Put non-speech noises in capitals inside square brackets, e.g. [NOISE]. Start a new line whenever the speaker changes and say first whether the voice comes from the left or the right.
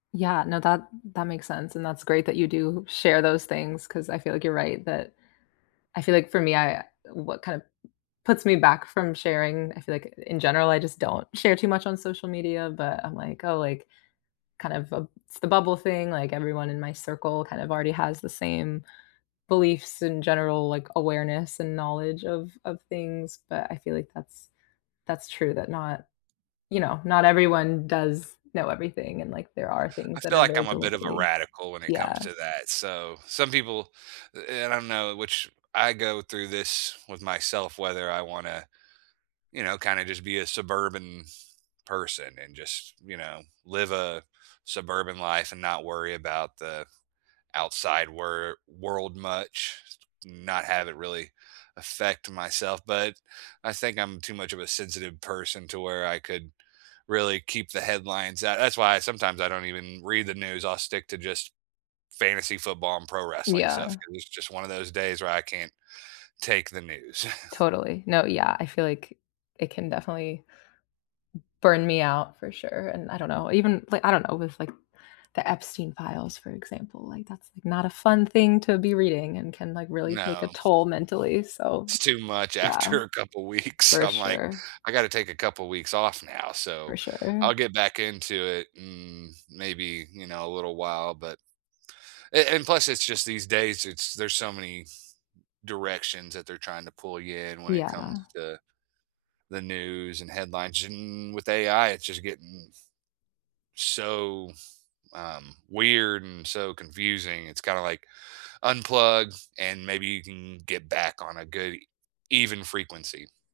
left: Yeah, no, that that makes sense, and that's great that you do share those things, 'cause I feel like you're right that I feel like for me, I what kind of m puts me back from sharing, I feel like in general, I just don't share too much on social media, but I'm like, oh, like, kind of, uh it's the bubble thing, like everyone in my circle kind of already has the same beliefs in general, like awareness and knowledge of of things, but I feel like that's that's true that not you know, not everyone does know everything and, like, there are
right: I
left: things that
right: feel
left: are
right: like
left: very
right: I'm a bit of a
left: deliberately
right: radical when it
left: yeah.
right: comes to that, so, some people eh, and I know which I go through this with myself whether I wanna, you know, kinda just be a suburban person and just, you know, live a suburban life and not worry about the outside wer world much, not have it really affect myself, but I think I'm too much of a sensitive person to where I could really keep the headlines at that's why sometimes I don't even read the news. I'll stick to just fantasy football and pro wrestling stuff
left: Yeah.
right: 'cause it's just one of those days where I can't take the news. [CHUCKLES]
left: Totally. No, yeah, I feel like it can definitely b burn me out for sure. And I don't know, even like, I don't know, with like, the Epstein Files, for example, like, that's not a fun thing to be reading and can, like, really take a
right: No.
left: toll mentally. So,
right: It's too much
left: yeah.
right: after a couple weeks.
left: For
right: I'm like,
left: sure.
right: "I gotta take a couple weeks off now,"
left: For
right: so
left: sure.
right: I'll get back into it in, mm, maybe, you know, a little while but eh, and, plus, it's just these days, it's there's so many directions that they're trying to pull you in when it comes
left: Yeah.
right: to the news and headlines, and with AI, it's just getting so, um, weird and so confusing. It's kinda like unplug and maybe you can get back on a good even frequency.